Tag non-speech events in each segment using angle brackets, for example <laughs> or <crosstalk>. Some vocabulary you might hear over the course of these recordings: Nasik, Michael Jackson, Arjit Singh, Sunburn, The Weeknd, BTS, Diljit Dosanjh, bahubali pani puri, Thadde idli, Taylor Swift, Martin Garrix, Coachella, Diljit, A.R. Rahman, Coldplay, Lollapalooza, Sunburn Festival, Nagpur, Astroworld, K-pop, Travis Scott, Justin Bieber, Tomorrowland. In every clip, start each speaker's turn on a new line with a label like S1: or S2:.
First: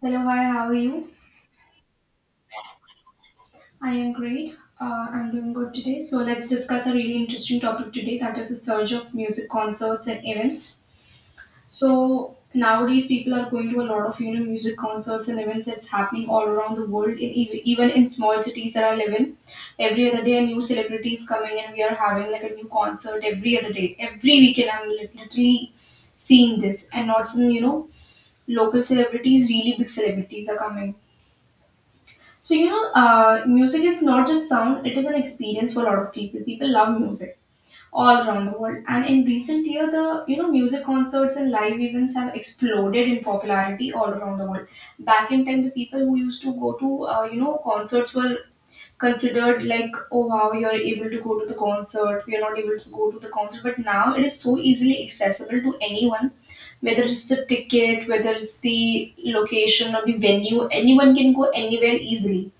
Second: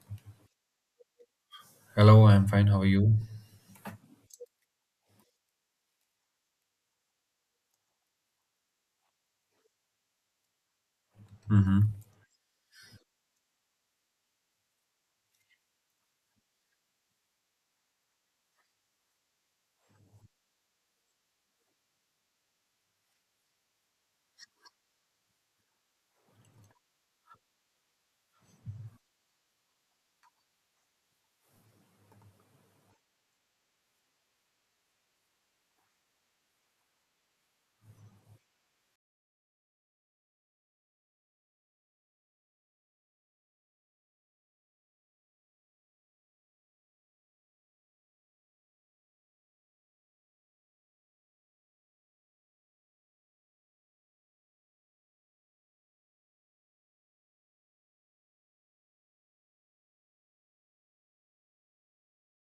S1: Hello, hi, how are you?
S2: Hello, I'm fine. How are you?
S1: I am great. I'm doing good today. So, let's discuss a really interesting topic today that is the surge of music concerts and events.
S2: Mm-hmm.
S1: So, nowadays people are going to a lot of music concerts and events that's happening all around the world even in small cities that I live in. Every other day a new celebrity is coming and we are having like a new concert every other day. Every weekend I'm literally seeing this and not some local celebrities, really big celebrities are coming. So music is not just sound; it is an experience for a lot of people. People love music all around the world, and in recent year, the music concerts and live events have exploded in popularity all around the world. Back in time, the people who used to go to concerts were considered like, oh wow, you're able to go to the concert. We're not able to go to the concert, but now it is so easily accessible to anyone, whether it's the ticket, whether it's the location or the venue. Anyone can go anywhere easily.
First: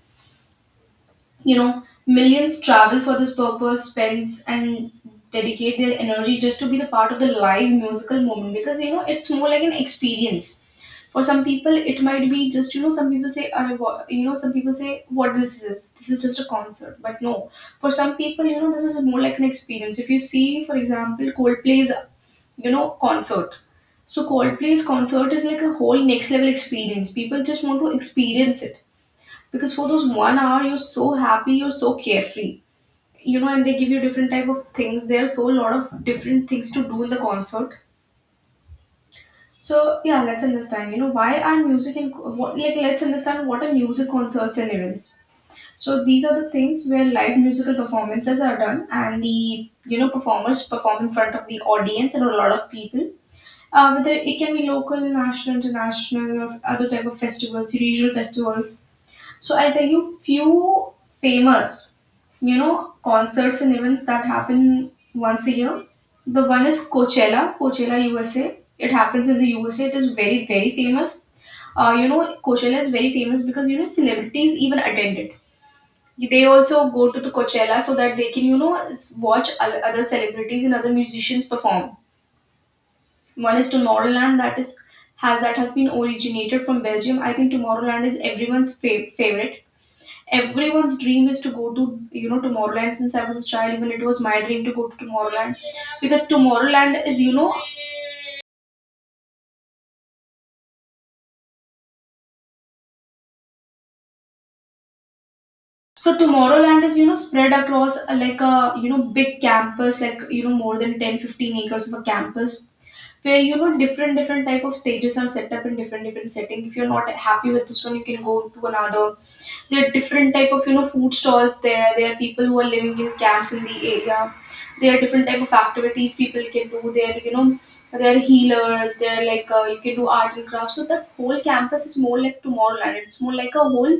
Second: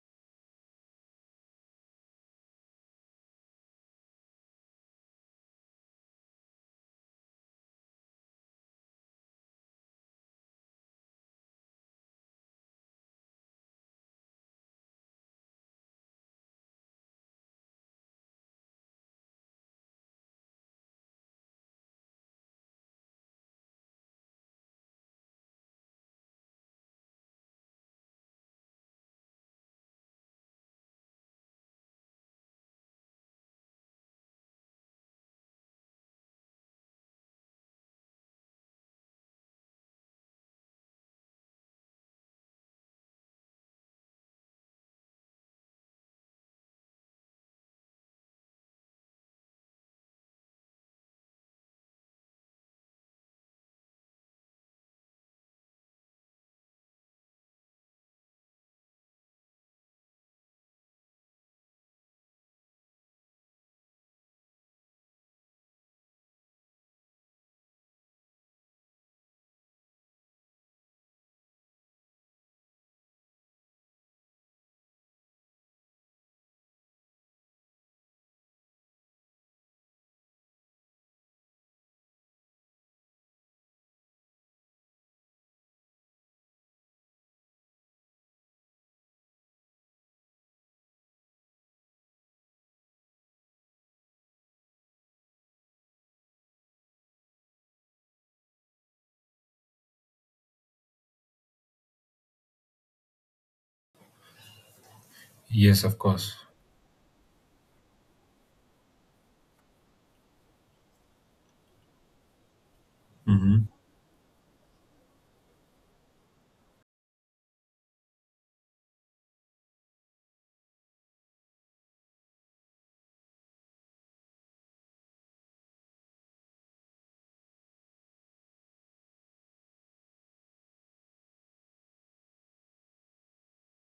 S1: You know, millions travel for this purpose, spends and dedicate their energy just to be the part of the live musical moment because it's more like an experience. For some people, it might be just some people say I wa- you know some people say what this is, this is just a concert, but no. For some people, you know this is more like an experience. If you see, for example, Coldplay's you know concert, so Coldplay's concert is like a whole next level experience. People just want to experience it because for those 1 hour you're so happy, you're so carefree, you know, and they give you different type of things. There are so lot of different things to do in the concert. So yeah, let's understand you know why are music and what like let's understand what are music concerts and events. So these are the things where live musical performances are done and the performers perform in front of the audience and a lot of people, whether it can be local, national, international or other type of festivals, regional festivals. So I'll tell you few famous, you know, concerts and events that happen once a year. The one is Coachella, Coachella USA. It happens in the USA. It is very, very famous. You know, Coachella is very famous because you know celebrities even attend it. They also go to the Coachella so that they can, you know, watch other celebrities and other musicians perform. One is Tomorrowland that has been originated from Belgium. I think Tomorrowland is everyone's favorite. Everyone's dream is to go to Tomorrowland. Since I was a child, even it was my dream to go to Tomorrowland because
S2: Yes, of course.
S1: Tomorrowland is you know spread across like a you know big campus, like you know more than 10 15 acres of a campus where
S2: Mm-hmm.
S1: you know different different type of stages are set up in different different setting. If you're not happy with this one, you can go to another. There are different type of you know food stalls there. There are people who are living in camps in the area. There are different type of activities people can do there, you know. There are healers, there are like, you can do art and craft. So that whole campus is more like Tomorrowland. It's more like a whole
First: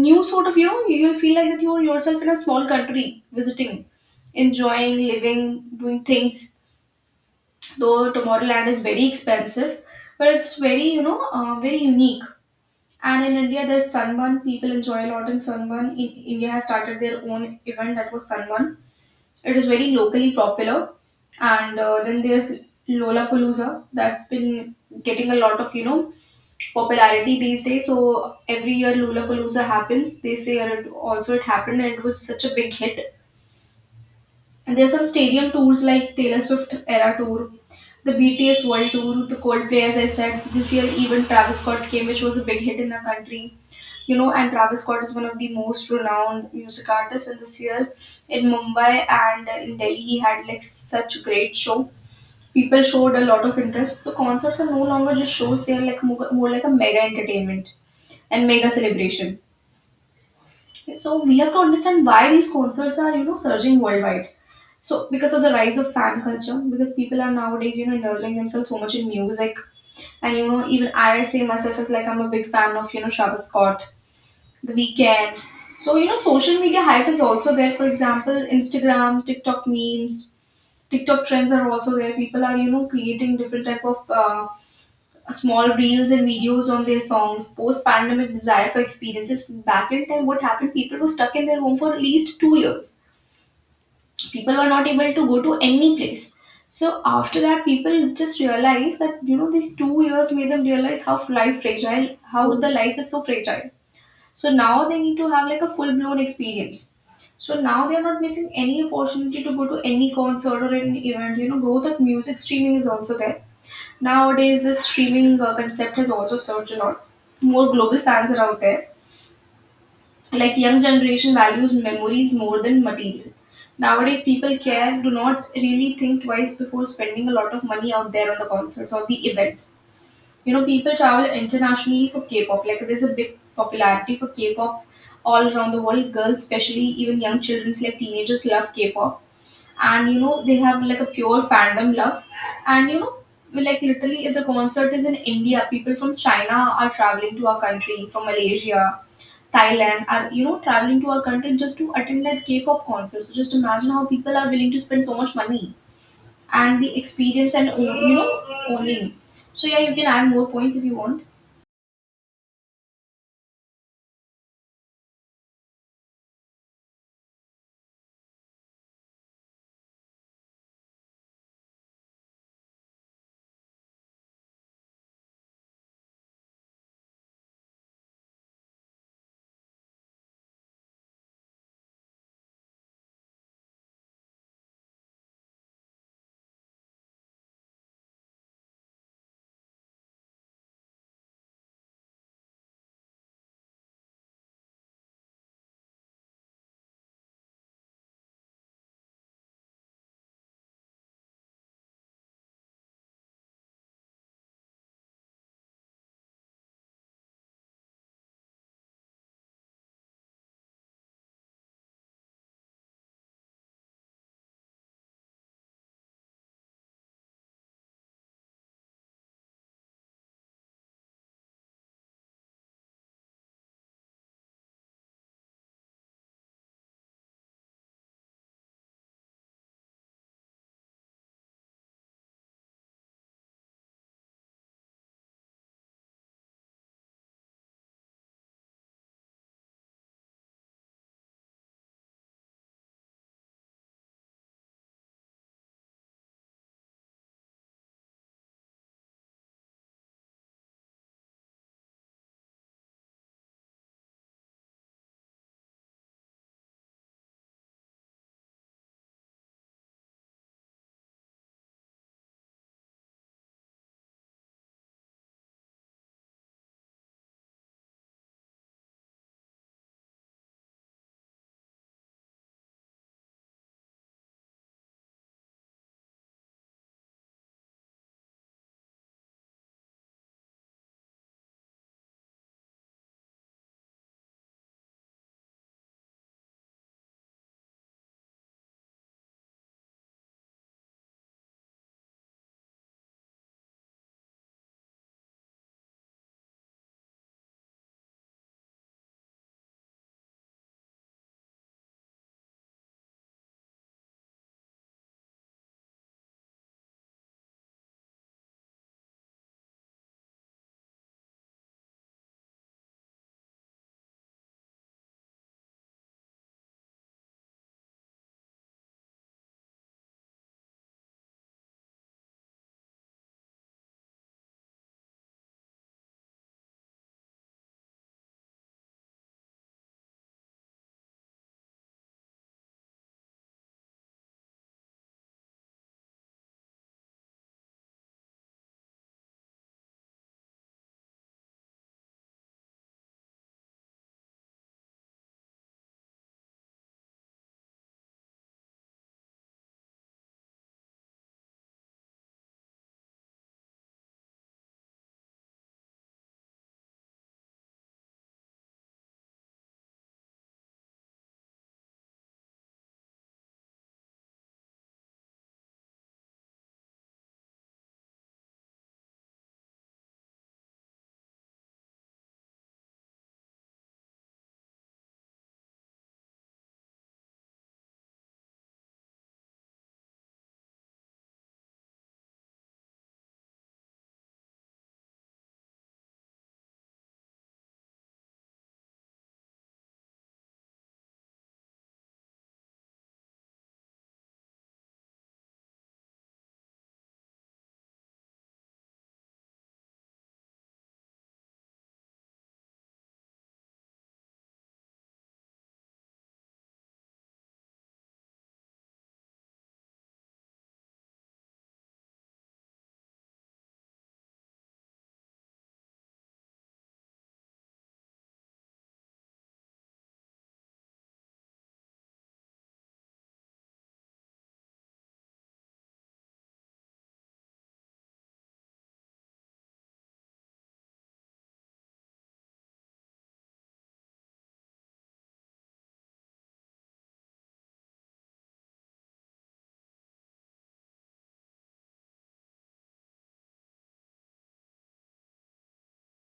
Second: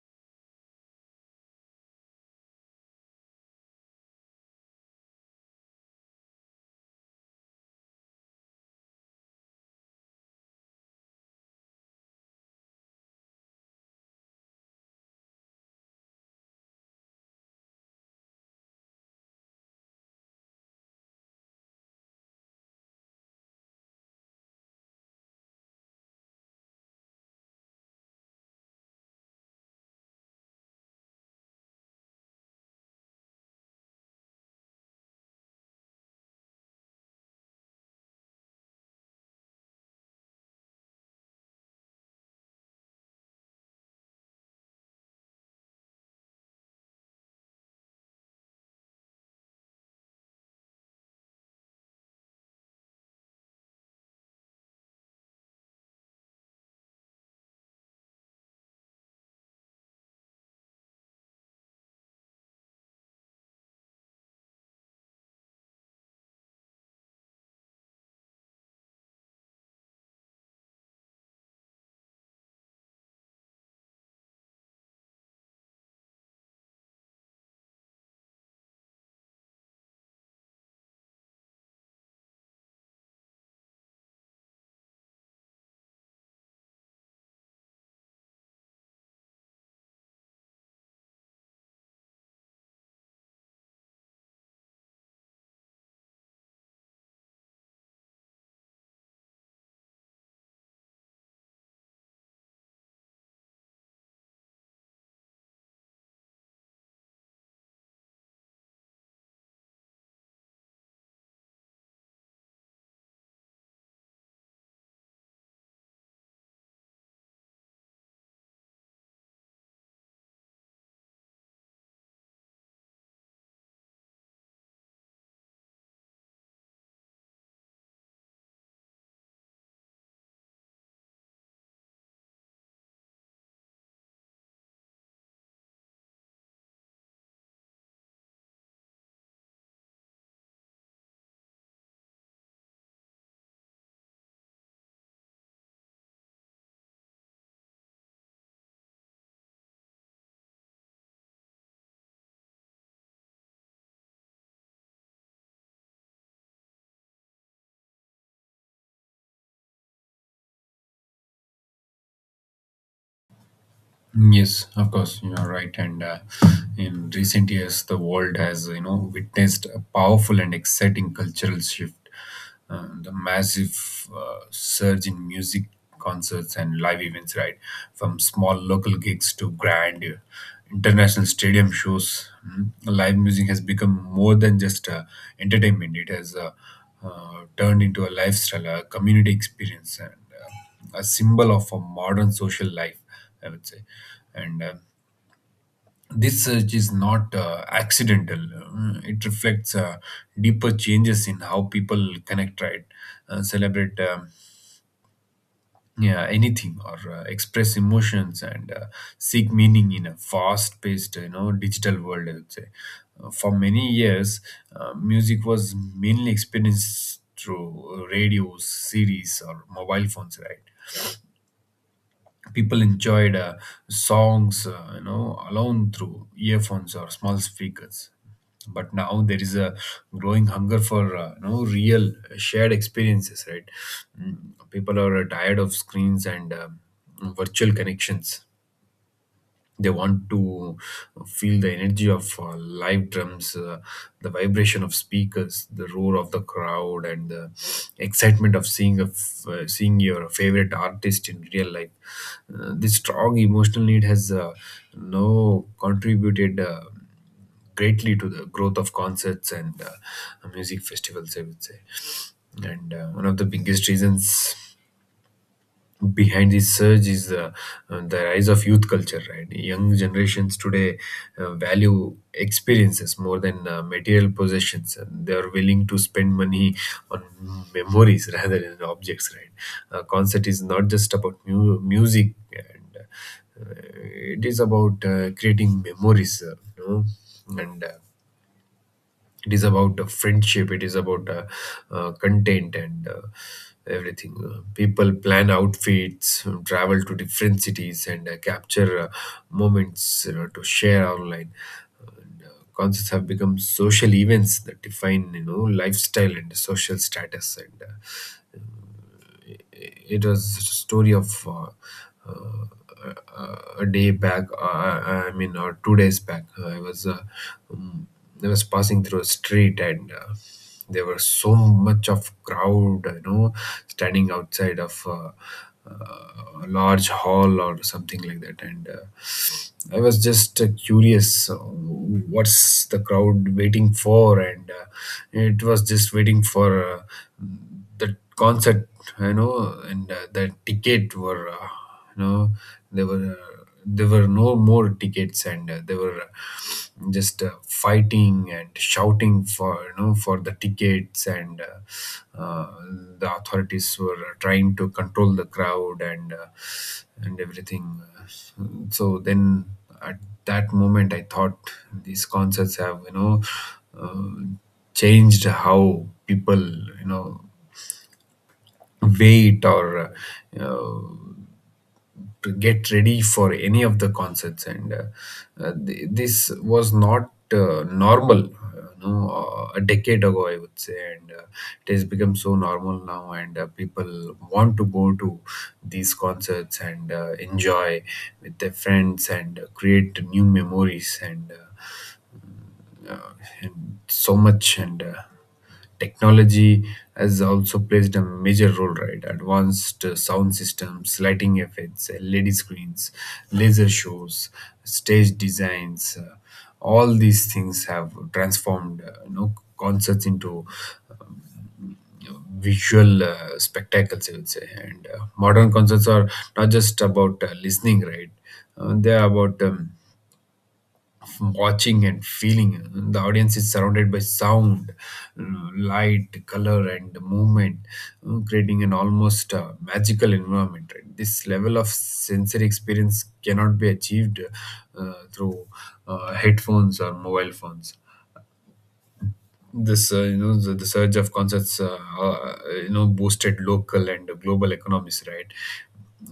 S1: new sort of, you know, you'll feel like that you're yourself in a small country visiting, enjoying, living, doing things. Though Tomorrowland is very expensive, but it's very very unique. And in India, there's Sunburn. People enjoy a lot in Sunburn. In India has started their own event that was Sunburn. It is very locally popular. And then there's Lollapalooza that's been getting a lot of, you know, popularity these days. So every year Lollapalooza happens. They say it happened and it was such a big hit. And there's some stadium tours like Taylor Swift era tour, the BTS World Tour, the Coldplay, as I said. This year, even Travis Scott came, which was a big hit in the country. You know, and Travis Scott is one of the most renowned music artists. And this year, in Mumbai and in Delhi, he had like such great show. People showed a lot of interest. So concerts are no longer just shows; they are like more like a mega entertainment and mega celebration. Okay, so we have to understand why these concerts are, you know, surging worldwide. So because of the rise of fan culture, because people are nowadays, you know, indulging themselves so much in music. And you know, even I say myself as like I'm a big fan of, you know, Travis Scott, The Weeknd. So, you know, social media hype is also there. For example, Instagram, TikTok memes, TikTok trends are also there. People are you know creating different type of small reels and videos on their songs. Post pandemic desire for experiences. Back in time, what happened? People were stuck in their home for at least 2 years. People were not able to go to any place. So after that, people just realized that you know these 2 years made them realize how life fragile, how the life is so fragile. So now they need to have like a full blown experience. So now they're not missing any opportunity to go to any concert or any event. You know, growth of music streaming is also there. Nowadays, the streaming concept has also surged a lot. More global fans are out there. Like young generation values memories more than material. Nowadays, people care, do not really think twice before spending a lot of money out there on the concerts or the events. You know, people travel internationally for K-pop. Like there's a big popularity for K-pop all around the world. Girls, especially even young children, like teenagers, love K-pop and you know they have like a pure fandom love. And you know, like literally if the concert is in India, people from China are traveling to our country. From Malaysia, Thailand are you know traveling to our country just to attend like K-pop concerts. So just imagine how people are willing to spend so much money and the experience and you know owning. So yeah, you can add more points if you want.
S2: Yes, of course. You are right. And In recent years, the world has witnessed a powerful and exciting cultural shift. The massive surge in music concerts and live events, right? From small local gigs to grand international stadium shows, live music has become more than just entertainment. It has turned into a lifestyle, a community experience, and a symbol of a modern social life, I would say. And This search is not accidental. It reflects deeper changes in how people connect, right? Celebrate yeah, anything, or express emotions, and seek meaning in a fast paced, you know, digital world, I would say. For many years, music was mainly experienced through radios, series, or mobile phones, right? People enjoyed songs, alone through earphones or small speakers, but now there is a growing hunger for real shared experiences, right? Mm, People are tired of screens and virtual connections. They want to feel the energy of live drums, the vibration of speakers, the roar of the crowd, and the excitement of seeing your favorite artist in real life. This strong emotional need has no contributed greatly to the growth of concerts and music festivals, I would say. And one of the biggest reasons behind this surge is the rise of youth culture, right? Young generations today value experiences more than material possessions, and they are willing to spend money on memories <laughs> rather than objects, right? Concert is not just about music, and uh, it is about creating memories, and it is about friendship, it is about content and everything. People plan outfits, travel to different cities, and capture moments to share online. And, concerts have become social events that define lifestyle and social status, and it was a story of a day back. I mean, or 2 days back. Um, I was passing through a street. And. There was so much of crowd, you know, standing outside of a large hall or something like that. And I was just curious, what's the crowd waiting for? And it was just waiting for the concert, you know, and the ticket were, you know, there were uh, there were no more tickets, and they were just fighting and shouting for you know for the tickets, and the authorities were trying to control the crowd, and everything. So then, at that moment, I thought these concerts have. Uh, Changed how people you know wait or uh, uh, to get ready for any of the concerts, and this was not normal, no, a decade ago, I would say. And it has become so normal now, and people want to go to these concerts and enjoy with their friends and create new memories uh, and so much. And technology has also played a major role, right? Advanced sound systems, lighting effects, LED screens, laser shows, stage designs. All these things have transformed concerts into visual spectacles, I would say. And modern concerts are not just about listening, right? They are about watching and feeling. The audience is surrounded by sound, light, color, and movement, creating an almost magical environment. Right? This level of sensory experience cannot be achieved through headphones or mobile phones. This the surge of concerts boosted local and global economies, right?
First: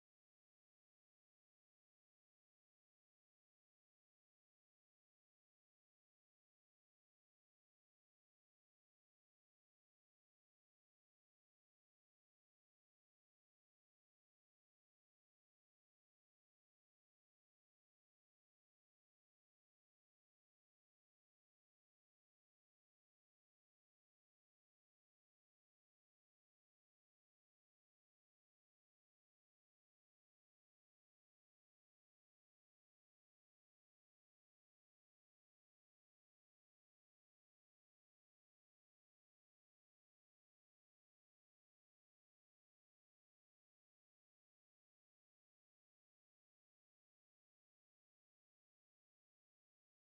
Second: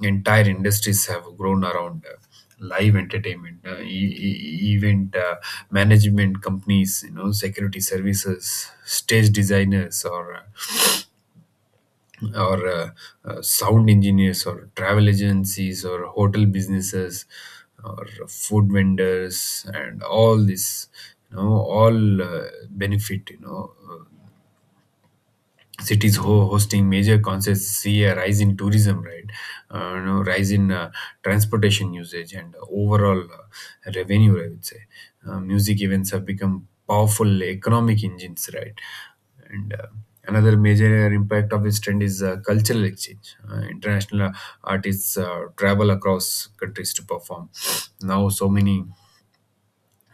S2: Entire industries have grown around live entertainment, event management companies, security services, stage designers, or sound engineers, or travel agencies, or hotel businesses, or food vendors, and all this, all benefit, cities hosting major concerts see a rise in tourism, right? Rise in transportation usage, and overall revenue, I would say. Music events have become powerful economic engines, right? And another major impact of this trend is cultural exchange. International artists travel across countries to perform now. So many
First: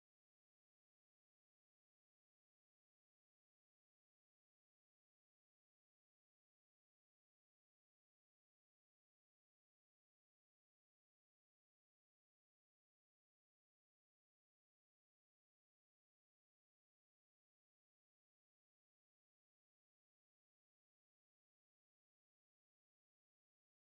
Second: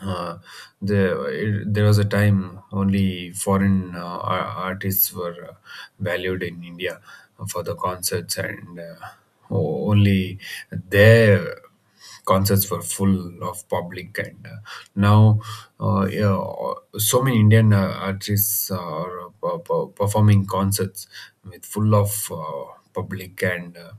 S2: uh, there was a time only foreign artists were valued in India for the concerts, and only their concerts were full of public. And now, yeah, so many Indian artists are performing concerts with full of public. And.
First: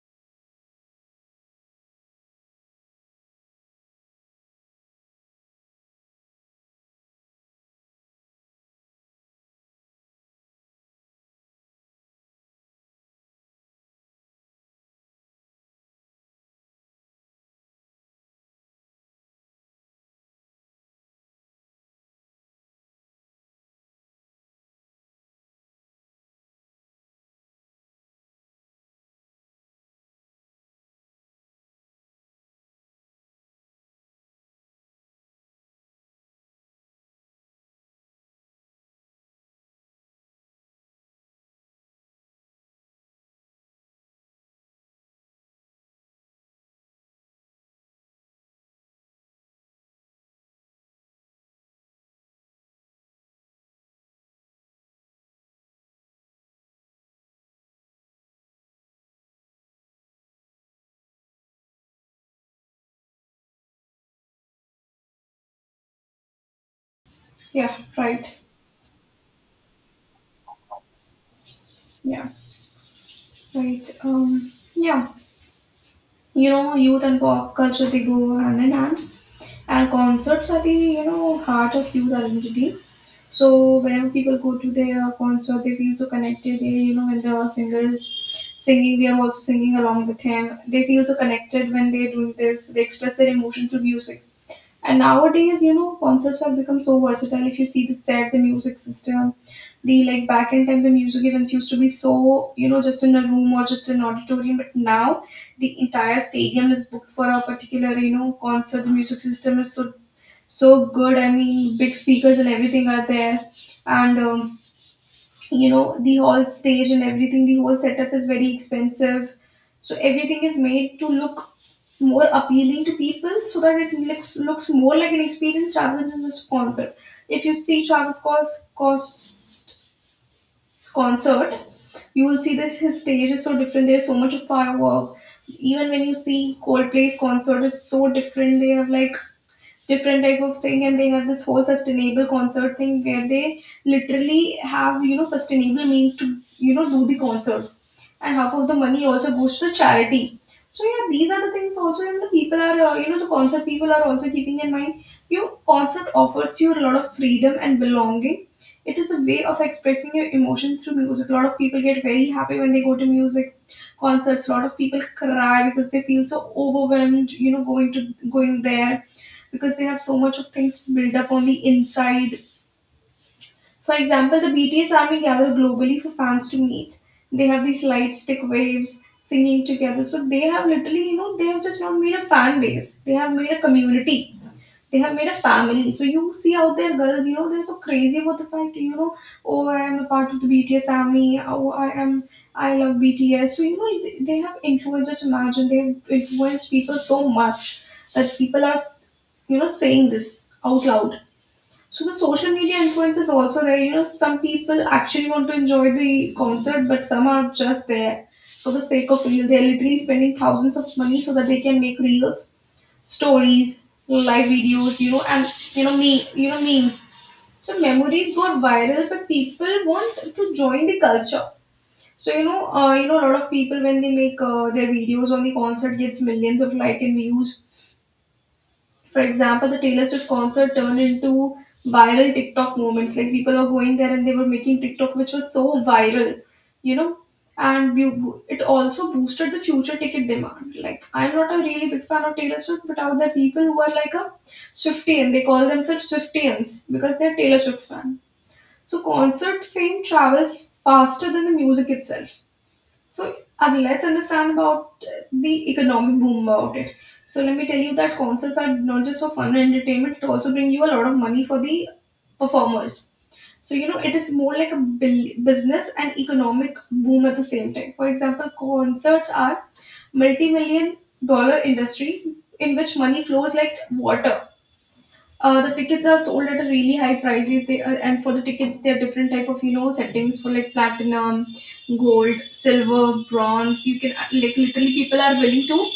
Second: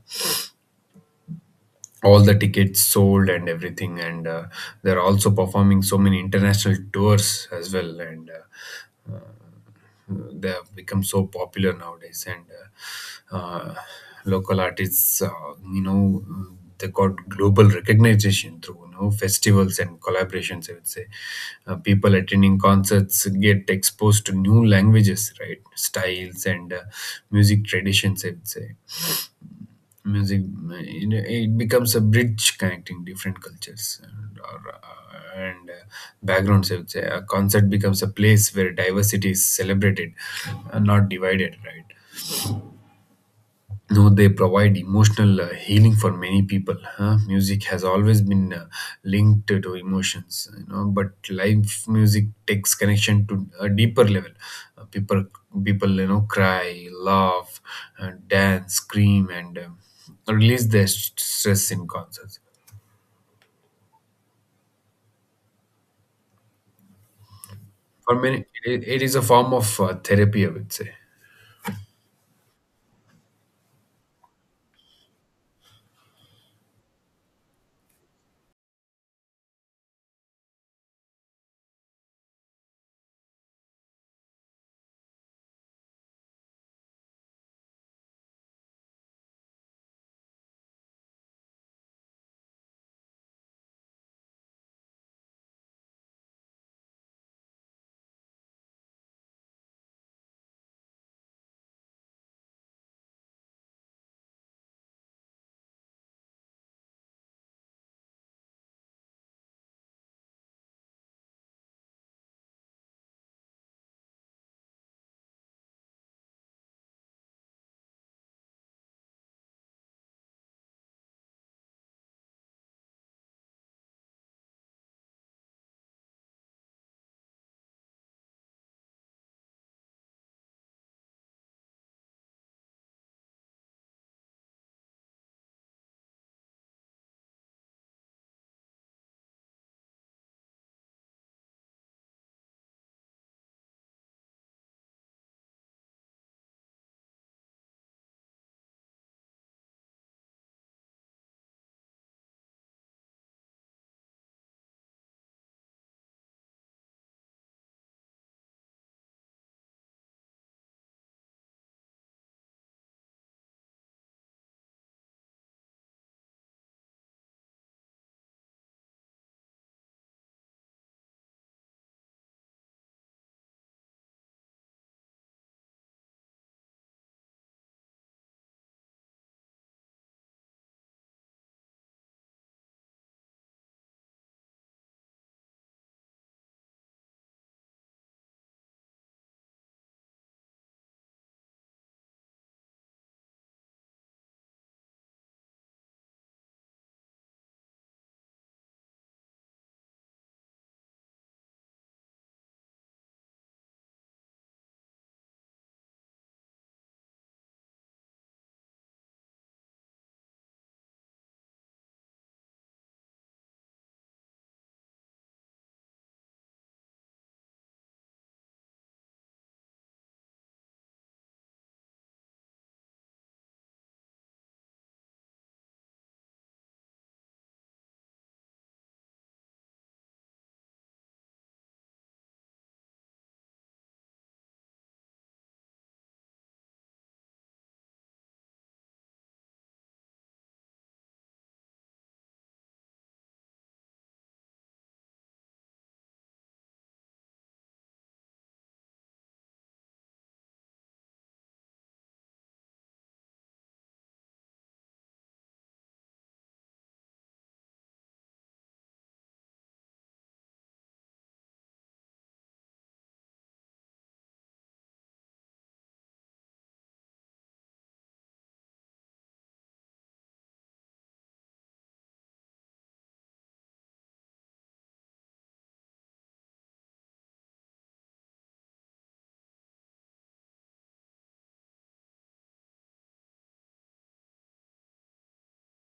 S2: All the tickets sold, and everything, and they're also performing so many international tours as well. And uh, uh, they have become so popular nowadays. And uh, uh, local artists, you know they got global recognition through festivals and collaborations, I would say. People attending concerts get exposed to new languages, right, styles, and music traditions, I would say. Music, it becomes a bridge connecting different cultures and backgrounds, I would say. A concert becomes a place where diversity is celebrated and not divided, right? No, they provide emotional healing for many people. Huh? Music has always been linked to emotions, you know. But live music takes connection to a deeper level. Uh, people, people, you know, cry, laugh, dance, scream, and release their stress in concerts.
S1: Yeah,
S2: For
S1: right.
S2: many, it is a form of therapy, I would say.
S1: Yeah, right. Yeah. You know, youth and pop culture they go hand in hand. And concerts are the, you know, heart of youth identity. So whenever people go to their concert, they feel so connected. They, you know, when the singer is singing, they are also singing along with him. They feel so connected when they're doing this. They express their emotions through music. And nowadays, you know, concerts have become so versatile. If you see the set, the music system, the like back in time, the music events used to be so, you know, just in a room or just an auditorium. But now the entire stadium is booked for a particular, you know, concert. The music system is so good. I mean, big speakers and everything are there. And, you know, the whole stage and everything, the whole setup is very expensive. So everything is made to look more appealing to people so that it looks more like an experience rather than just a concert. If you see Travis Scott's concert, you will see this, his stage is so different. There's so much of firework. Even when you see Coldplay's concert, it's so different. They have like different type of thing and they have this whole sustainable concert thing where they literally have you know sustainable means to you know do the concerts and half of the money also goes to charity. So yeah, these are the things also, and the people are you know, the concert people are also keeping in mind your concert offers you a lot of freedom and belonging. It is a way of expressing your emotion through music. A lot of people get very happy when they go to music concerts. A lot of people cry because they feel so overwhelmed, you know, going there because they have so much of things to build up on the inside. For example, the BTS army gather globally for fans to meet. They have these light stick waves singing together. So they have literally, you know, they have just not made a fan base. They have made a community. They have made a family. So you see out there, girls, you know, they're so crazy about the fact, oh, I am a part of the BTS army. I love BTS. They have influenced, just imagine, they have influenced people so much that people are, you know, saying this out loud. So the social media influence is also there. You know, some people actually want to enjoy the concert, but some are just there for the sake of real. They're literally spending thousands of money so that they can make reels, stories, live videos, you know, and memes. So memories go viral, but people want to join the culture. A lot of people when they make their videos on the concert gets millions of like and views. For example, the Taylor Swift concert turned into viral TikTok moments. Like people were going there and they were making TikTok, which was so viral, you know. And you, it also boosted the future ticket demand. Like I'm not a really big fan of Taylor Swift, but out there people who are like a Swiftian, they call themselves Swiftians because they're Taylor Swift fan. So concert fame travels faster than the music itself. So, Abhi, let's understand about the economic boom about it. So, let me tell you that concerts are not just for fun and entertainment, it also bring you a lot of money for the performers. So, you know, it is more like a business and economic boom at the same time. For example, concerts are multi-million-dollar industry in which money flows like water. The tickets are sold at a really high prices. They are, and for the tickets, there are different type of, you know, settings for like platinum, gold, silver, bronze. You can, like literally,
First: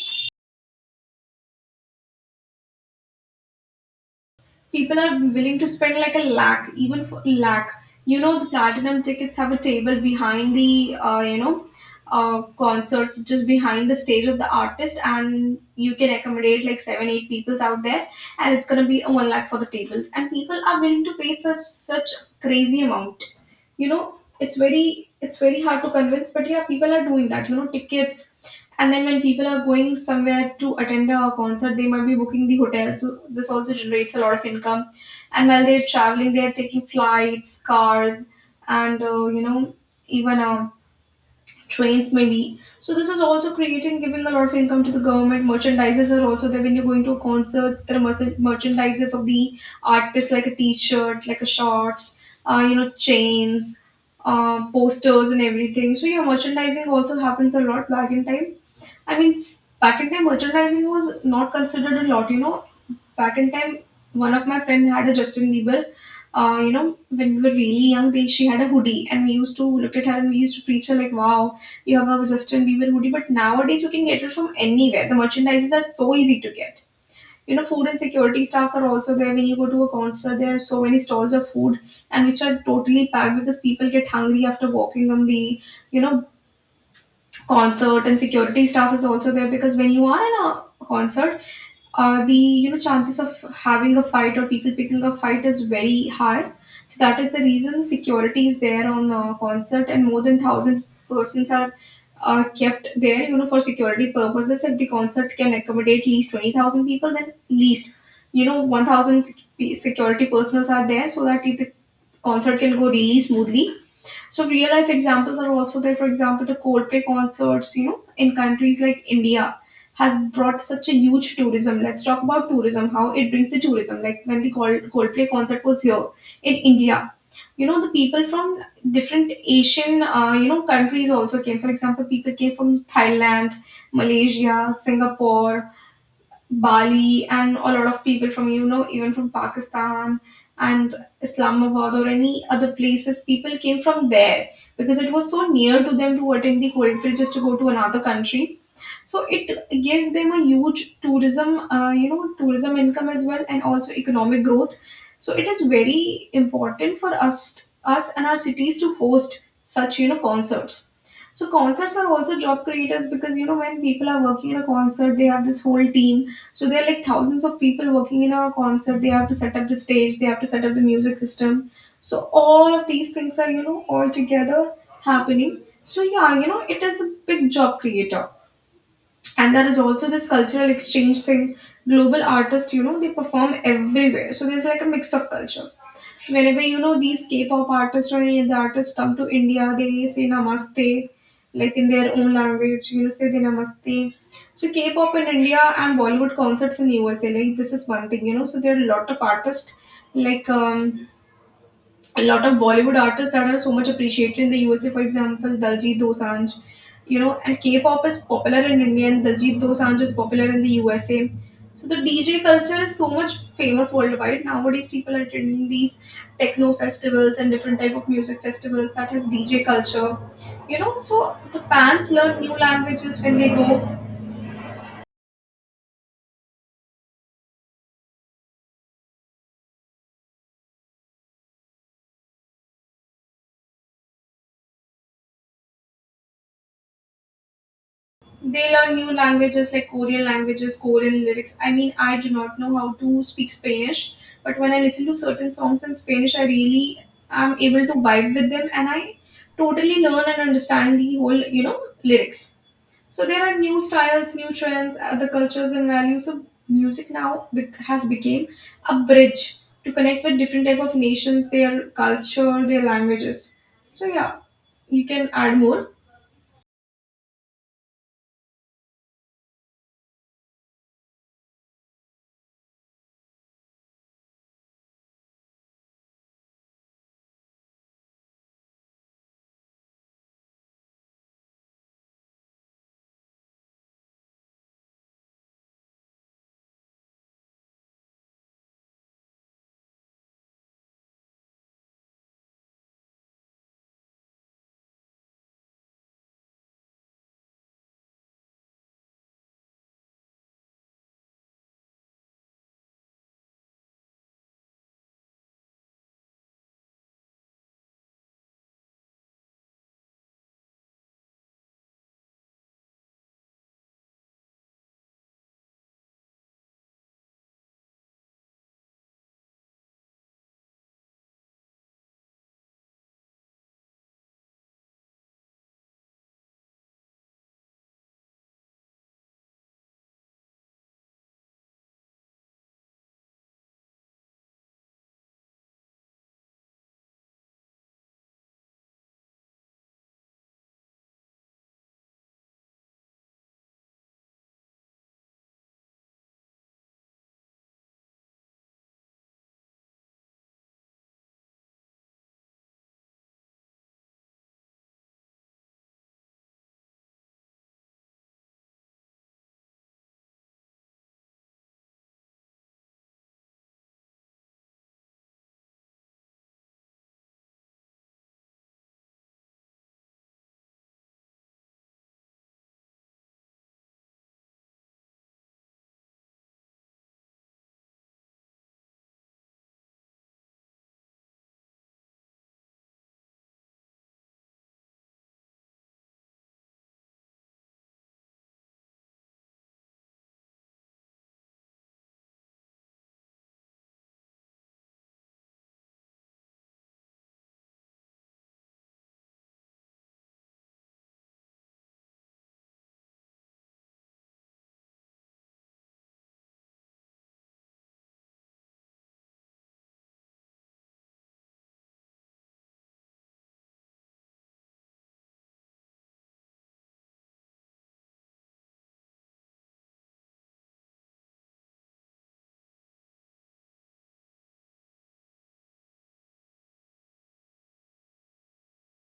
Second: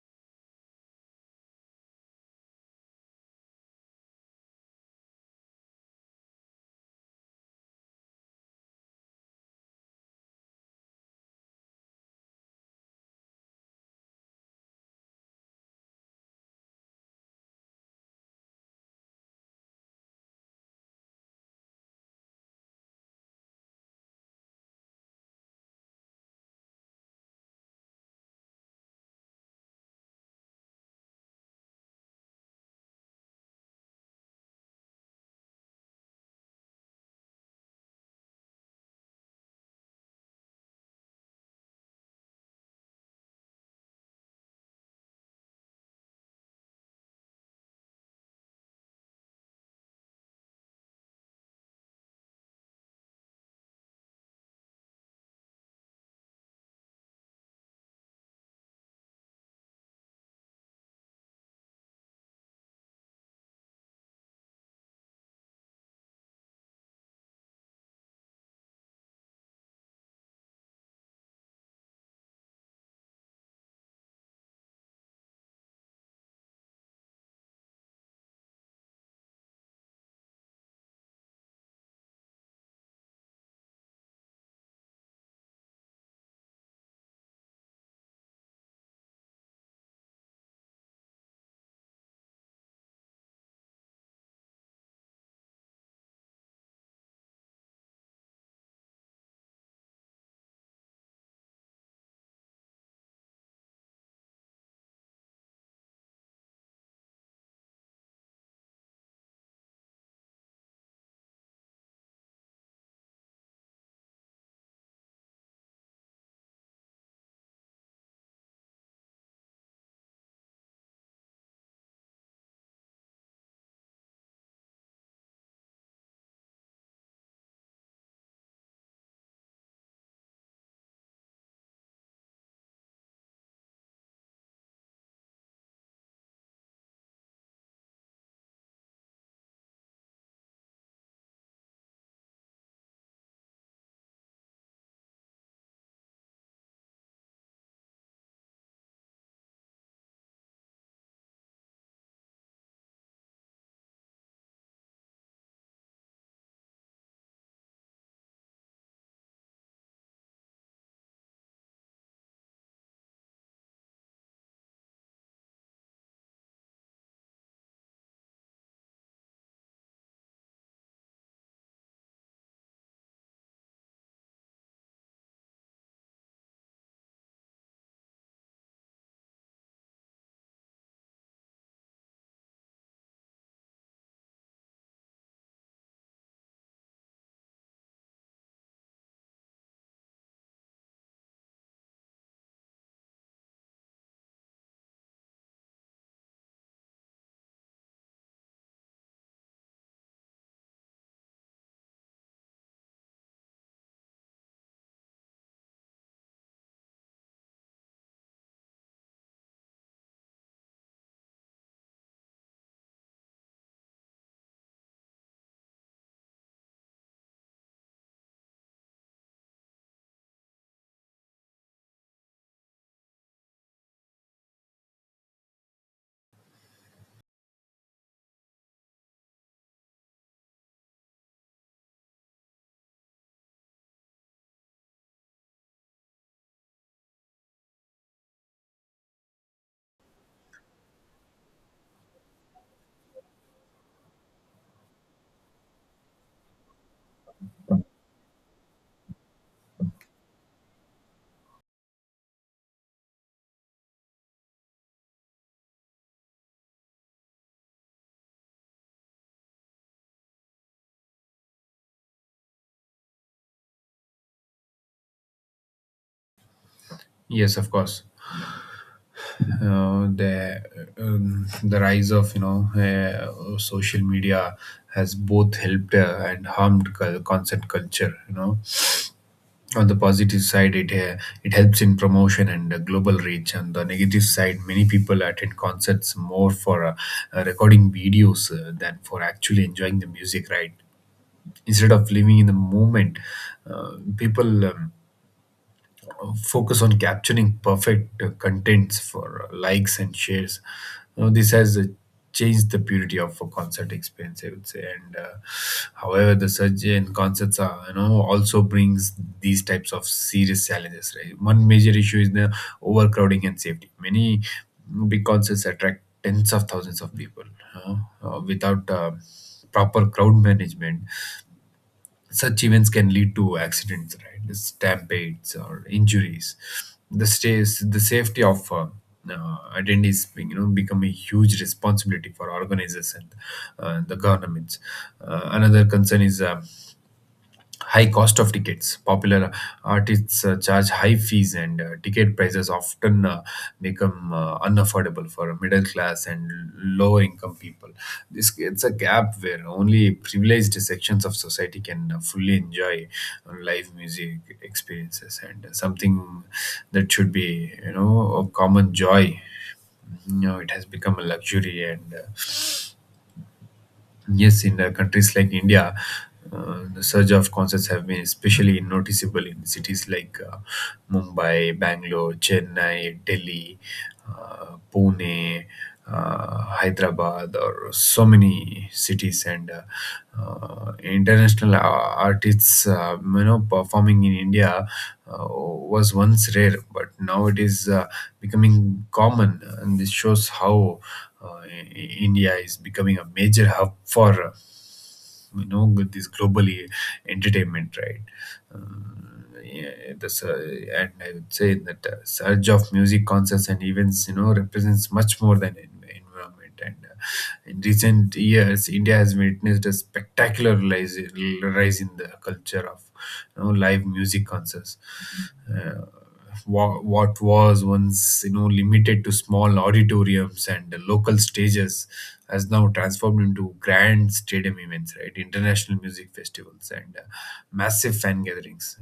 S1: people are willing to spend like a lakh, even for lakh. You know, the platinum tickets have a table behind the, concert, just behind the stage of the artist, and you can accommodate like seven eight peoples out there, and it's gonna be a one lakh for the tables, and people are willing to pay such crazy amount, you know. It's very hard to convince, but yeah, people are doing that, you know, tickets. And then when people are going somewhere to attend a concert, they might be booking the hotel. So this also generates a lot of income. And while they're traveling, they're taking flights, cars, and, you know even trains maybe. So this is also creating, giving a lot of income to the government. Merchandises are also there when you're going to a concert. There are merchandises of the artist like a T-shirt, like a shorts, you know, chains, posters, and everything. So yeah, merchandising also happens a lot back in time. Back in time, merchandising was not considered a lot. You know, back in time, one of my friend had a Justin Bieber. You know, when we were really young, they she had a hoodie, and we used to look at her and we used to preach her like, "Wow, you have a Justin Bieber hoodie." But nowadays, you can get it from anywhere. The merchandises are so easy to get. You know, food and security staffs are also there. When you go to a concert, there are so many stalls of food, and which are totally packed because people get hungry after walking on the, you know, concert. And security staff is also there because when you are in a concert, the, you know, chances of having a fight or people picking a fight is very high. So that is the reason security is there on a concert, and more than 1,000 persons are, kept there, you know, for security purposes. If the concert can accommodate at least 20,000 people, then least, you know, 1,000 security personals are there so that the concert can go really smoothly. So real life examples are also there. For example, the Coldplay concerts, you know, in countries like India, has brought such a huge tourism. Let's talk about tourism, how it brings the tourism. Like when the Coldplay concert was here in India, you know, the people from different Asian, you know, countries also came. For example, people came from Thailand, Malaysia, Singapore, Bali, and a lot of people from, you know, even from Pakistan and Islamabad or any other places, people came from there because it was so near to them to attend the Holy Trail, just to go to another country. So it gave them a huge tourism, tourism income as well, and also economic growth. So it is very important for us and our cities to host such, you know, concerts. So concerts are also job creators because, you know, when people are working in a concert, they have this whole team. So there are like thousands of people working in a concert. They have to set up the stage, they have to set up the music system. So all of these things are, you know, all together happening. So yeah, you know, it is a big job creator, and there is also this cultural exchange thing. Global artists, you know, they perform everywhere. So there's like a mix of culture. Whenever, you know, these K-pop artists or any other artists come to India, they say namaste, like in their own language, you know, say they namaste. So K-pop in India and Bollywood concerts in USA, like this is one thing, you know. So there are a lot of artists, like, a lot of Bollywood artists that are so much appreciated in the USA. For example, Daljit Dosanjh, you know, and K-pop is popular in India and Diljit Dosanjh is popular in the USA. So the DJ culture is so much famous worldwide. Nowadays, people are attending these techno festivals and different type of music festivals that has DJ culture. You know, so the fans learn new languages when they go. They learn new languages like Korean languages, Korean lyrics. I mean, I do not know how to speak Spanish, but when I listen to certain songs in Spanish, I really am able to vibe with them and I totally learn and understand the whole, you know, lyrics. So there are new styles, new trends, other cultures and values. So music now has become a bridge to connect with different type of nations, their culture, their languages. So yeah, you can add more.
S2: Yes, of course. uh, the the rise of social media has both helped and harmed concept culture, you know. On the positive side, it helps in promotion and global reach. On the negative side, many people attend concerts more for recording videos than for actually enjoying the music, right? Instead of living in the moment, uh, people focus on capturing perfect contents for likes and shares. Now, this has changed the purity of a concert experience, I would say. And However, the surge in concerts are, you know, also brings these types of serious challenges, right? One major issue is the overcrowding and safety. Many big concerts attract tens of thousands of people, without proper crowd management. Such events can lead to accidents, right? Stampedes or injuries. The stays, the safety of attendees, you know, become a huge responsibility for organizers and the governments. Another concern is high cost of tickets. Popular artists charge high fees, and ticket prices often become unaffordable for middle class and lower income people. This creates a gap where only privileged sections of society can fully enjoy live music experiences, and something that should be, you know, a common joy. You know, it has become a luxury, and yes, in countries like India, the surge of concerts have been especially noticeable in cities like Mumbai, Bangalore, Chennai, Delhi, Pune, Hyderabad, or so many cities, and international artists, you know, performing in India was once rare, but now it is becoming common, and this shows how India is becoming a major hub for with this globally entertainment, right? Yeah, and I would say that surge of music concerts and events, you know, represents much more than environment. And in recent years, India has witnessed a spectacular rise in the culture of, live music concerts. uh, what was once limited to small auditoriums and local stages has now transformed into grand stadium events, right, international music festivals and massive fan gatherings.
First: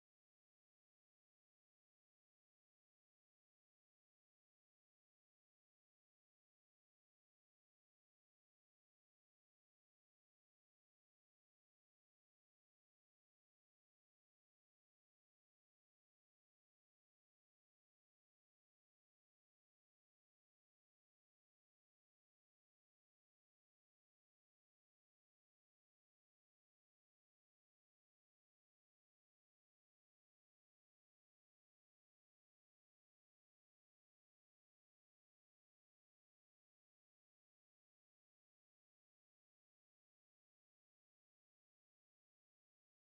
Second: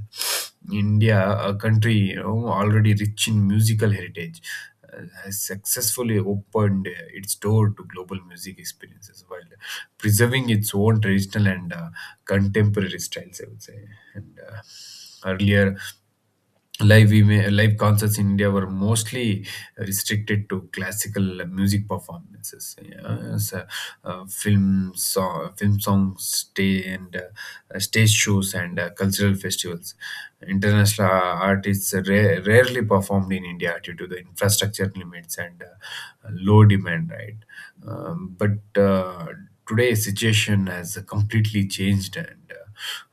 S2: India, a country, already rich in musical heritage, has successfully opened its door to global music experiences while preserving its own traditional and contemporary styles, I would say. And earlier, live concerts in India were mostly restricted to classical music performances. Yeah, so, film songs, stay, and stage shows, and cultural festivals. International artists rarely performed in India due to the infrastructure limits and low demand, right? But today's situation has completely changed. And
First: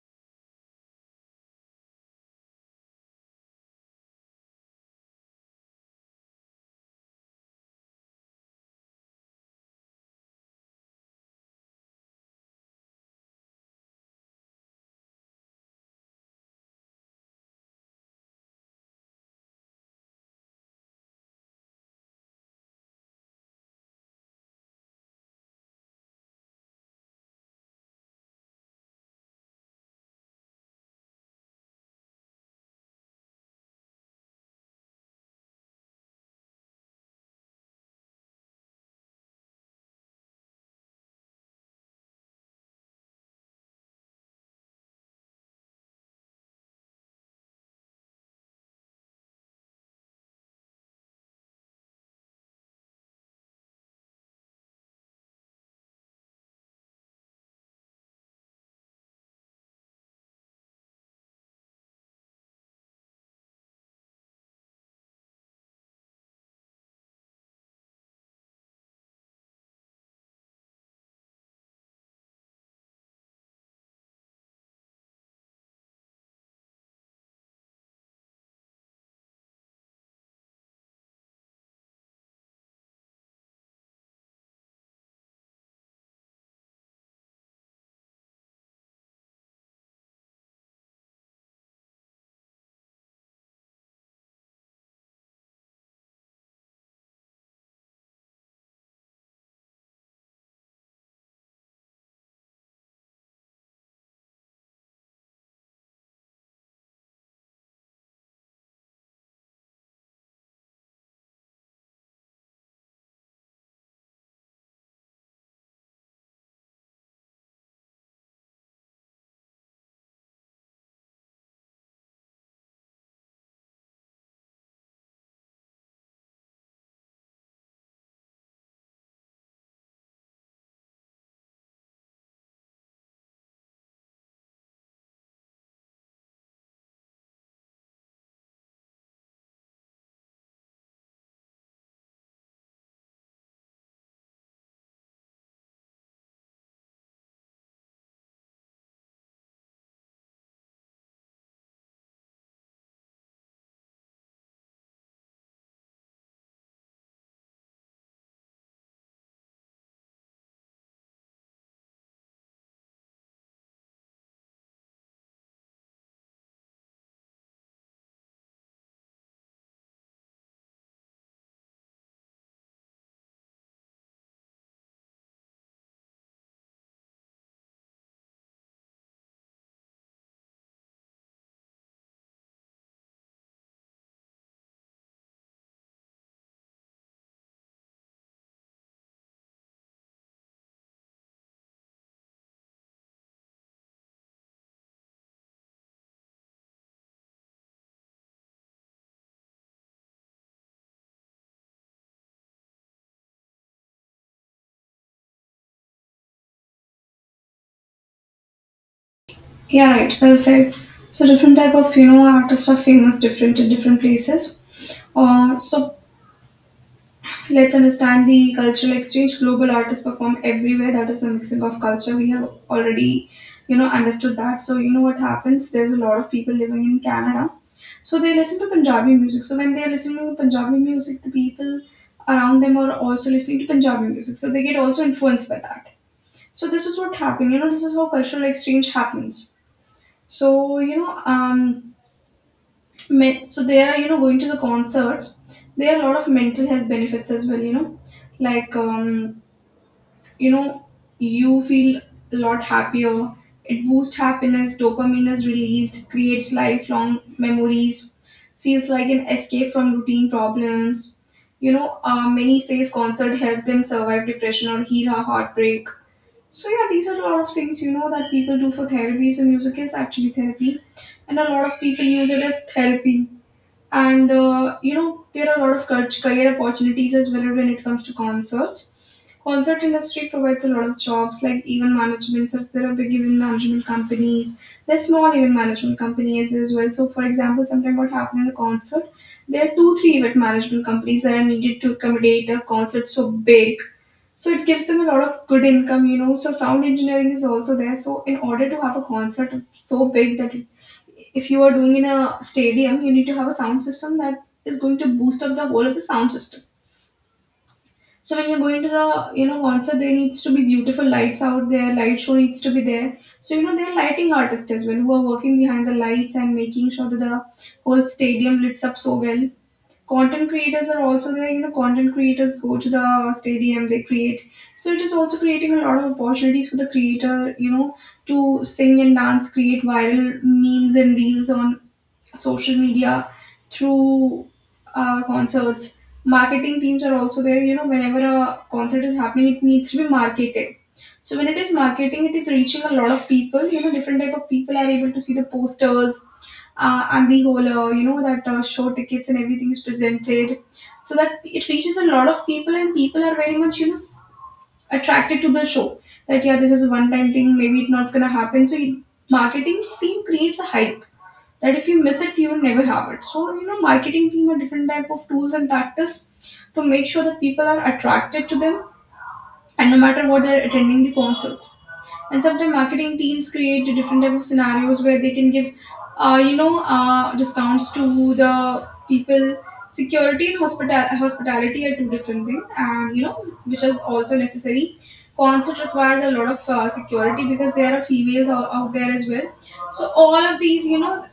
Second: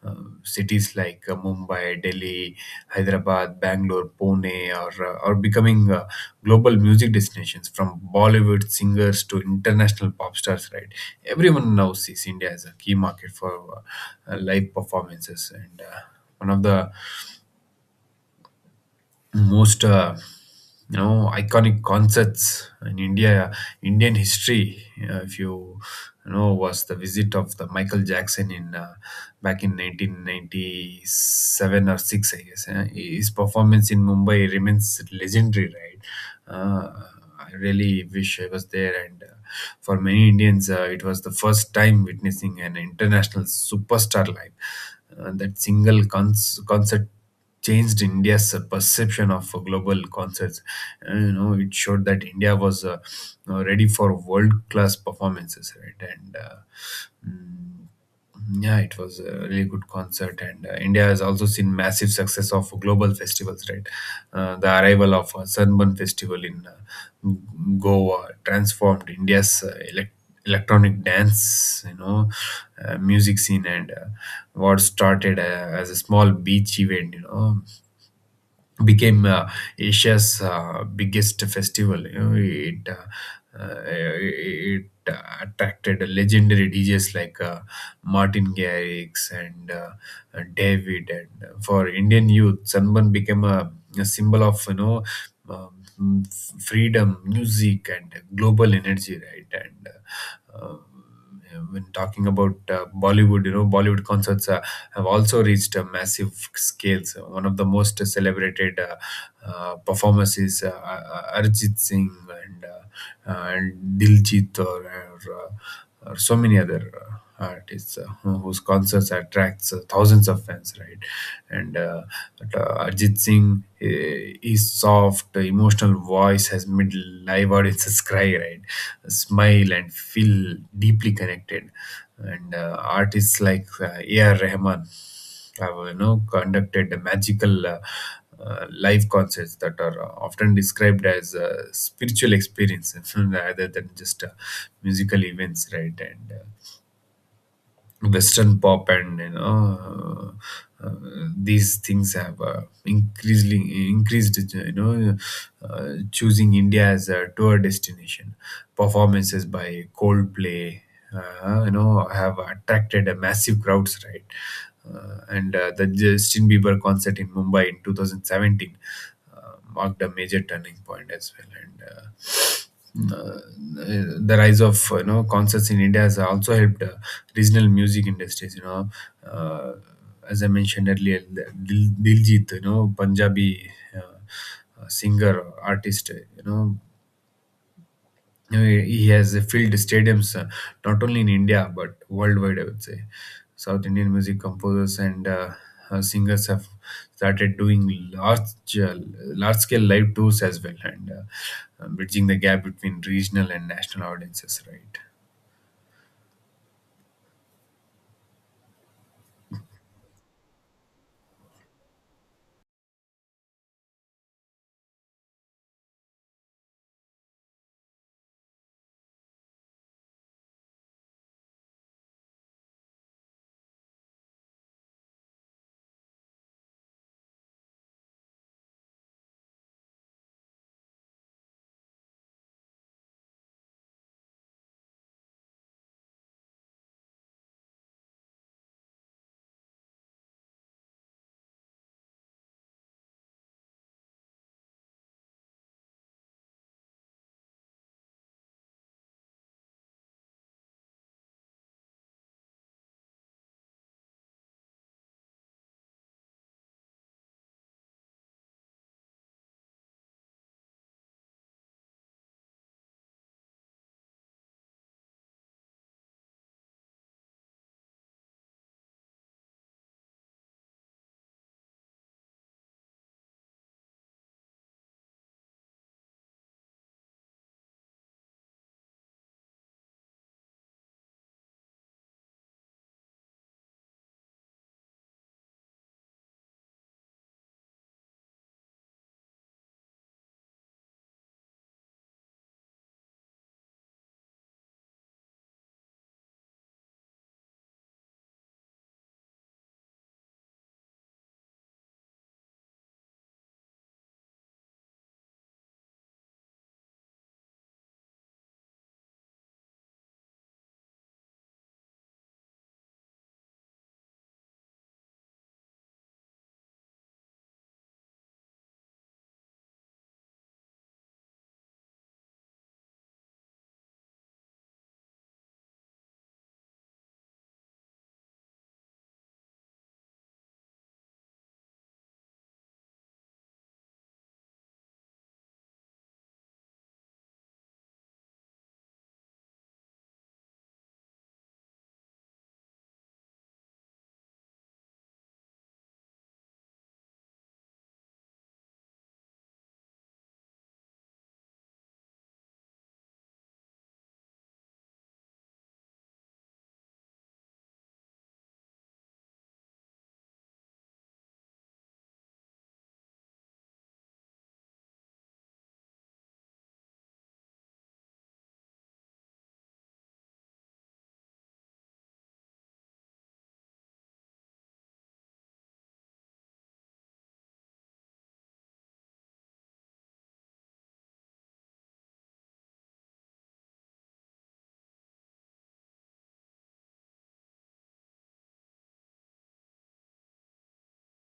S2: uh, uh, cities like Mumbai, Delhi, Hyderabad, Bangalore, Pune are becoming global music destinations. From Bollywood singers to international pop stars, right? Everyone now sees India as a key market for live performances. And one of the most iconic concerts in India Indian history. If you you know was the visit of the Michael Jackson in back in 1997 or six, I guess. His performance in Mumbai remains legendary, right? Uh, I really wish I was there. And. For many Indians, it was the first time witnessing an international superstar live. That single concert changed India's perception of global concerts. And, you know, it showed that India was you know, ready for world-class performances, right? And mm, yeah, it was a really good concert, and India has also seen massive success of global festivals, right? The arrival of Sunburn Festival in Goa transformed India's electronic dance, music scene, and what started as a small beach event, you know, became Asia's biggest festival. You know, it attracted legendary DJs like Martin Garrix and David. And for Indian youth, Sanban became a symbol of... Um, Freedom music and global energy, right? And when talking about bollywood you know bollywood concerts have also reached a massive scales. One of the most celebrated performances, Arjit Singh, and and Diljit, or so many other artists, whose concerts attracts thousands of fans, right? And But, Arjit Singh, his soft, emotional voice has made live audiences <laughs> cry, right? Smile and feel deeply connected. And artists like A.R. Rahman have conducted the magical live concerts that are often described as spiritual experiences <laughs> rather than just musical events, right? And Western pop, and uh, uh, these things have increasingly increased, choosing India as a tour destination. Performances by Coldplay have attracted a massive crowds, right. And The Justin Bieber concert in Mumbai in 2017 uh, marked a major turning point as well. And uh, the rise of concerts in India has also helped regional music industries. You know, uh, as I mentioned earlier, Diljit, you know, Punjabi singer artist, he has filled stadiums not only in India but worldwide, I would say. South Indian music composers and singers have started doing large scale live tours as well, and bridging the gap between regional and national audiences, right?
S1: Yeah, right. Well said. So different type of, you know, artists are famous different in different places. So let's understand the cultural exchange. Global artists perform everywhere. That is the mixing of culture. We have already, you know, understood that. So you know what happens. There's a lot of people living in Canada. So they listen to Punjabi music. So when they listen to Punjabi music, the people around them are also listening to Punjabi music. So they get also influenced by that. So this is what happened. You know, this is how cultural exchange happens. So you know, men, so they are, you know, going to the concerts. There are a lot of mental health benefits as well. You know, like, you know, you feel a lot happier. It boosts happiness. Dopamine is released. Creates lifelong memories. Feels like an escape from routine problems. You know, many says concert help them survive depression or heal a heartbreak. So yeah, these are a lot of things, you know, that people do for therapy. So music is actually therapy, and a lot of people use it as therapy. And you know, there are a lot of career opportunities as well when it comes to concerts. Concert industry provides a lot of jobs, like even management. So if there are big event management companies. There's small event management companies as well. So for example, sometimes what happened at a concert, there are two, three event management companies that are needed to accommodate a concert so big, so it gives them a lot of good income, you know. So sound engineering is also there. So in order to have a concert so big that it, if you are doing in a stadium, you need to have a sound system that is going to boost up the whole of the sound system. So when you're going to the, you know, concert, there needs to be beautiful lights out there. Light show needs to be there. So you know there are lighting artists as well who are working behind the lights and making sure that the whole stadium lights up so well. Content creators are also there, you know, content creators go to the stadium, they create. So it is also creating a lot of opportunities for the creator, you know, to sing and dance, create viral memes and reels on social media, through concerts. Marketing teams are also there. You know, whenever a concert is happening, it needs to be marketed. So when it is marketing, it is reaching a lot of people. You know, different type of people are able to see the posters and the whole, you know, that show tickets and everything is presented, so that it reaches a lot of people and people are very much, you know, attracted to the show. That, yeah, this is a one-time thing. Maybe it's not gonna happen. So marketing team creates a hype that if you miss it you will never have it, so you know marketing team are different type of tools and tactics to make sure that people are attracted to them, and no matter what they're attending the concerts. And sometimes marketing teams create the different type of scenarios where they can give you know discounts to the people. Security and hospitality are two different things, and you know, which is also necessary. Concert requires a lot of security because there are females out there as well, so all of these, you know.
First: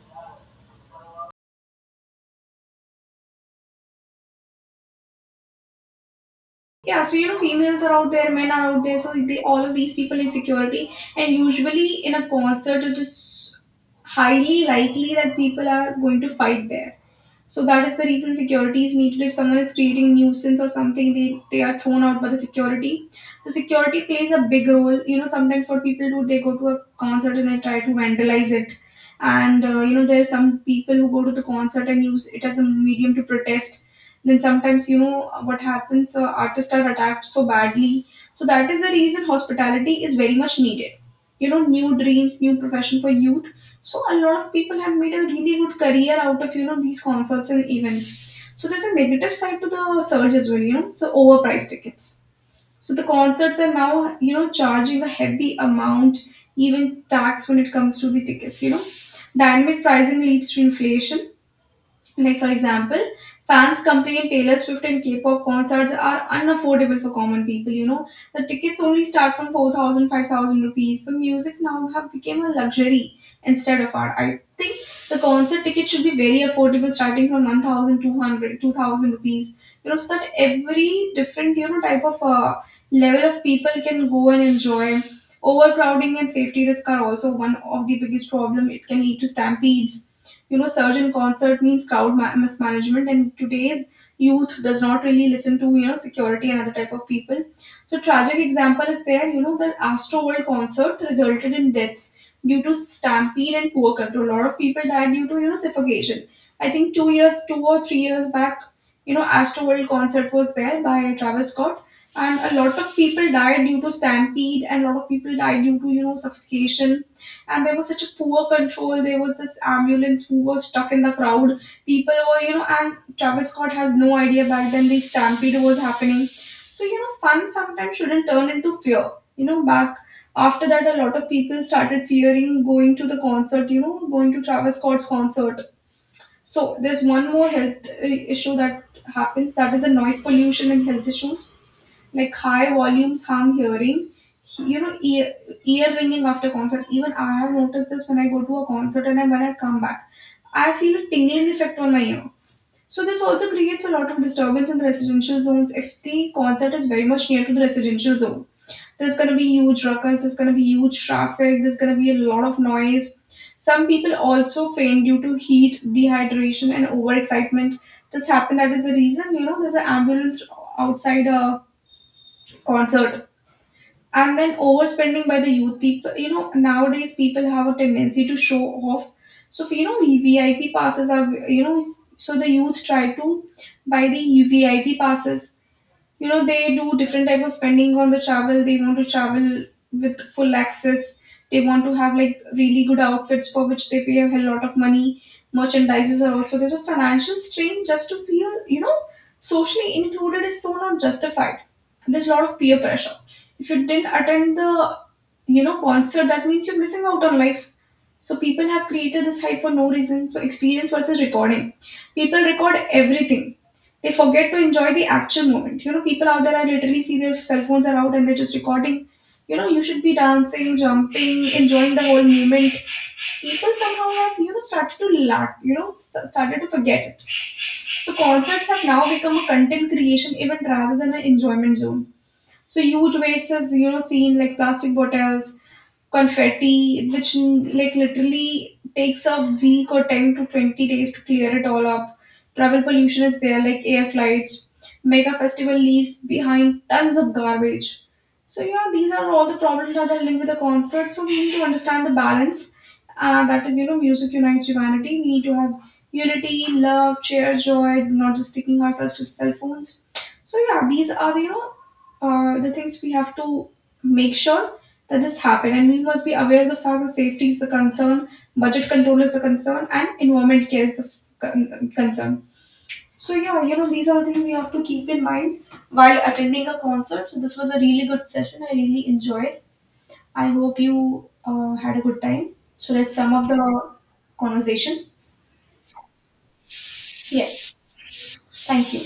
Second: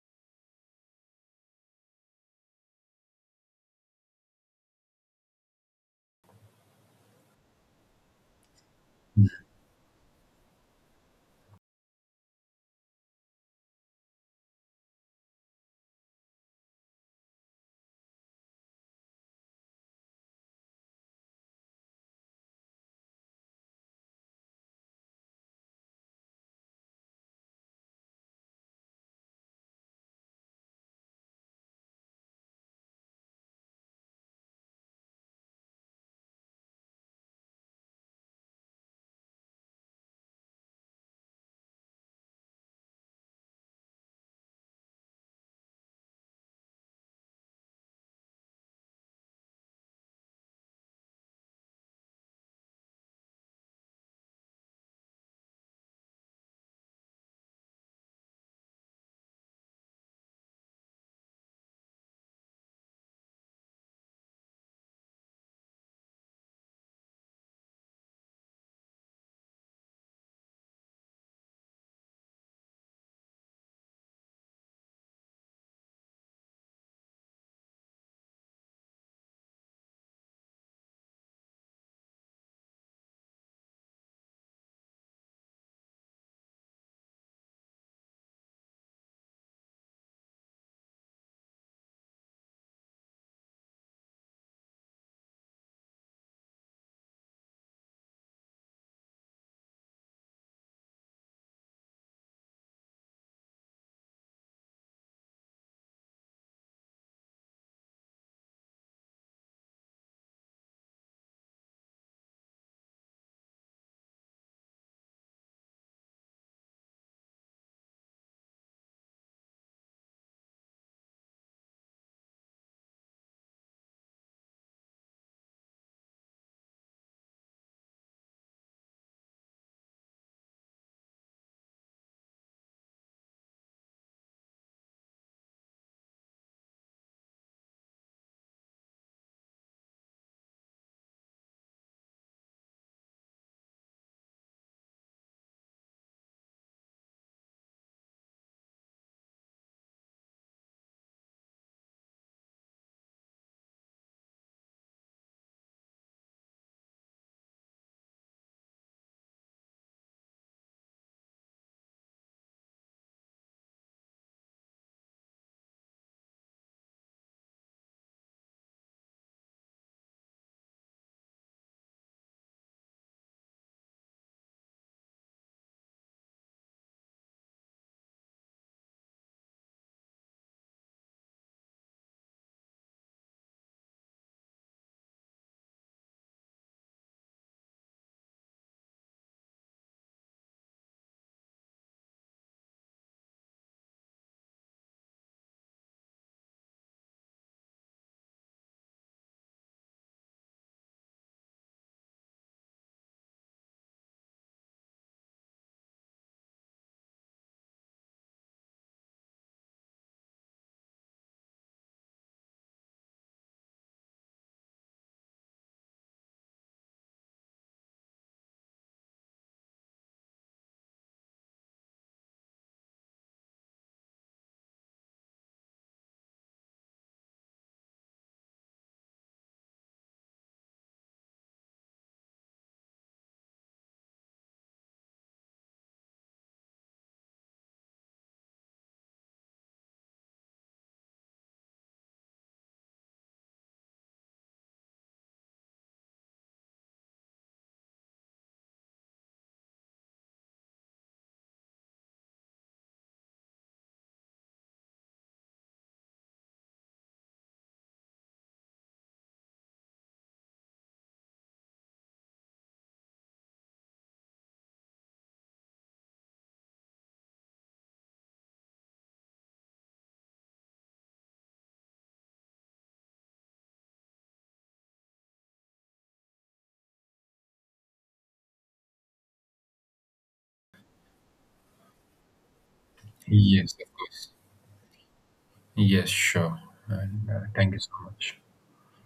S1: Yeah, so you know, females are out there, men are out there, so they, all of these people in security, and usually in a concert, it is highly likely that people are going to fight there. So that is the reason security is needed. If someone is creating nuisance or something, they are thrown out by the security. So security plays a big role. You know, sometimes what people do, they go to a concert and they try to vandalize it. And you know, there are some people who go to the concert and use it as a medium to protest. Then sometimes you know what happens. Artists are attacked so badly. So that is the reason hospitality is very much needed. You know, new dreams, new profession for youth, so a lot of people have made a really good career out of, you know, these concerts and events. So there's a negative side to the surge as well, you know. So overpriced tickets. So the concerts are now, you know, charging a heavy amount, even tax when it comes to the tickets. You know, dynamic pricing leads to inflation, like, for example, fans complain Taylor Swift and K pop concerts are unaffordable for common people. You know, the tickets only start from 4,000 5,000 rupees. So, music now have become a luxury instead of art. I think the concert ticket should be very affordable, starting from 1,200 2,000 rupees. You know, so that every different, you know, type of level of people can go and enjoy. Overcrowding and safety risk are also one of the biggest problem. It can lead to stampedes. You know, surge in concert means crowd mismanagement, and today's youth does not really listen to, you know, security and other type of people. So tragic example is there, you know, the astro world concert resulted in deaths due to stampede and poor control. A lot of people died due to, you know, suffocation. I think 2 years, 2 or 3 years back, you know, astro world concert was there by Travis Scott, and a lot of people died due to stampede, and a lot of people died due to, you know, suffocation. And there was such a poor control, there was this ambulance who was stuck in the crowd. People were, you know, and Travis Scott has no idea back then the stampede was happening. So you know, fun sometimes shouldn't turn into fear. You know, back after that, a lot of people started fearing going to the concert, you know, going to Travis Scott's concert. So there's one more health issue that happens, that is the noise pollution and health issues, like high volumes harm hearing, you know, ear ringing after concert. Even I have noticed this, when I go to a concert and then when I come back, I feel a tingling effect on my ear. So this also creates a lot of disturbance in residential zones. If the concert is very much near to the residential zone, there's going to be huge ruckus, there's going to be huge traffic, there's going to be a lot of noise. Some people also faint due to heat, dehydration and overexcitement. This happened, that is the reason, you know, there's an ambulance outside a concert. And then overspending by the youth people, you know, nowadays people have a tendency to show off. So you know, VIP passes are, you know, so the youth try to buy the VIP passes, you know, they do different type of spending on the travel, they want to travel with full access, they want to have like really good outfits for which they pay a hell lot of money. Merchandises are also, there's a financial strain just to feel, you know, socially included, is so not justified. There's a lot of peer pressure. If you didn't attend the, you know, concert, that means you're missing out on life. So people have created this hype for no reason. So experience versus recording. People record everything. They forget to enjoy the actual moment. You know, people out there, I literally see their cell phones are out and they're just recording. You know, you should be dancing, jumping, enjoying the whole moment. People somehow have, you know, started to lack, you know, started to forget it. So concerts have now become a content creation event rather than an enjoyment zone. So huge waste is, you know, seen, like plastic bottles, confetti, which, like literally takes a week or 10 to 20 days to clear it all up. Travel pollution is there, like air flights. Mega festival leaves behind tons of garbage. So yeah, these are all the problems that are linked with the concert. So we need to understand the balance. That is, you know, music unites humanity. We need to have unity, love, cheer, joy, not just sticking ourselves to the cell phones. So yeah, these are the, you know, are the things we have to make sure that this happen, and we must be aware of the fact that safety is the concern, budget control is the concern, and environment care is the concern. So yeah, you know, these are the things we have to keep in mind while attending a concert. So this was a really good session, I really enjoyed. I hope you had a good time. So let's sum up the
S2: Yes, of course.
S1: conversation.
S2: Yes, sure. And thank
S1: Yes,
S2: you so much.
S1: thank you.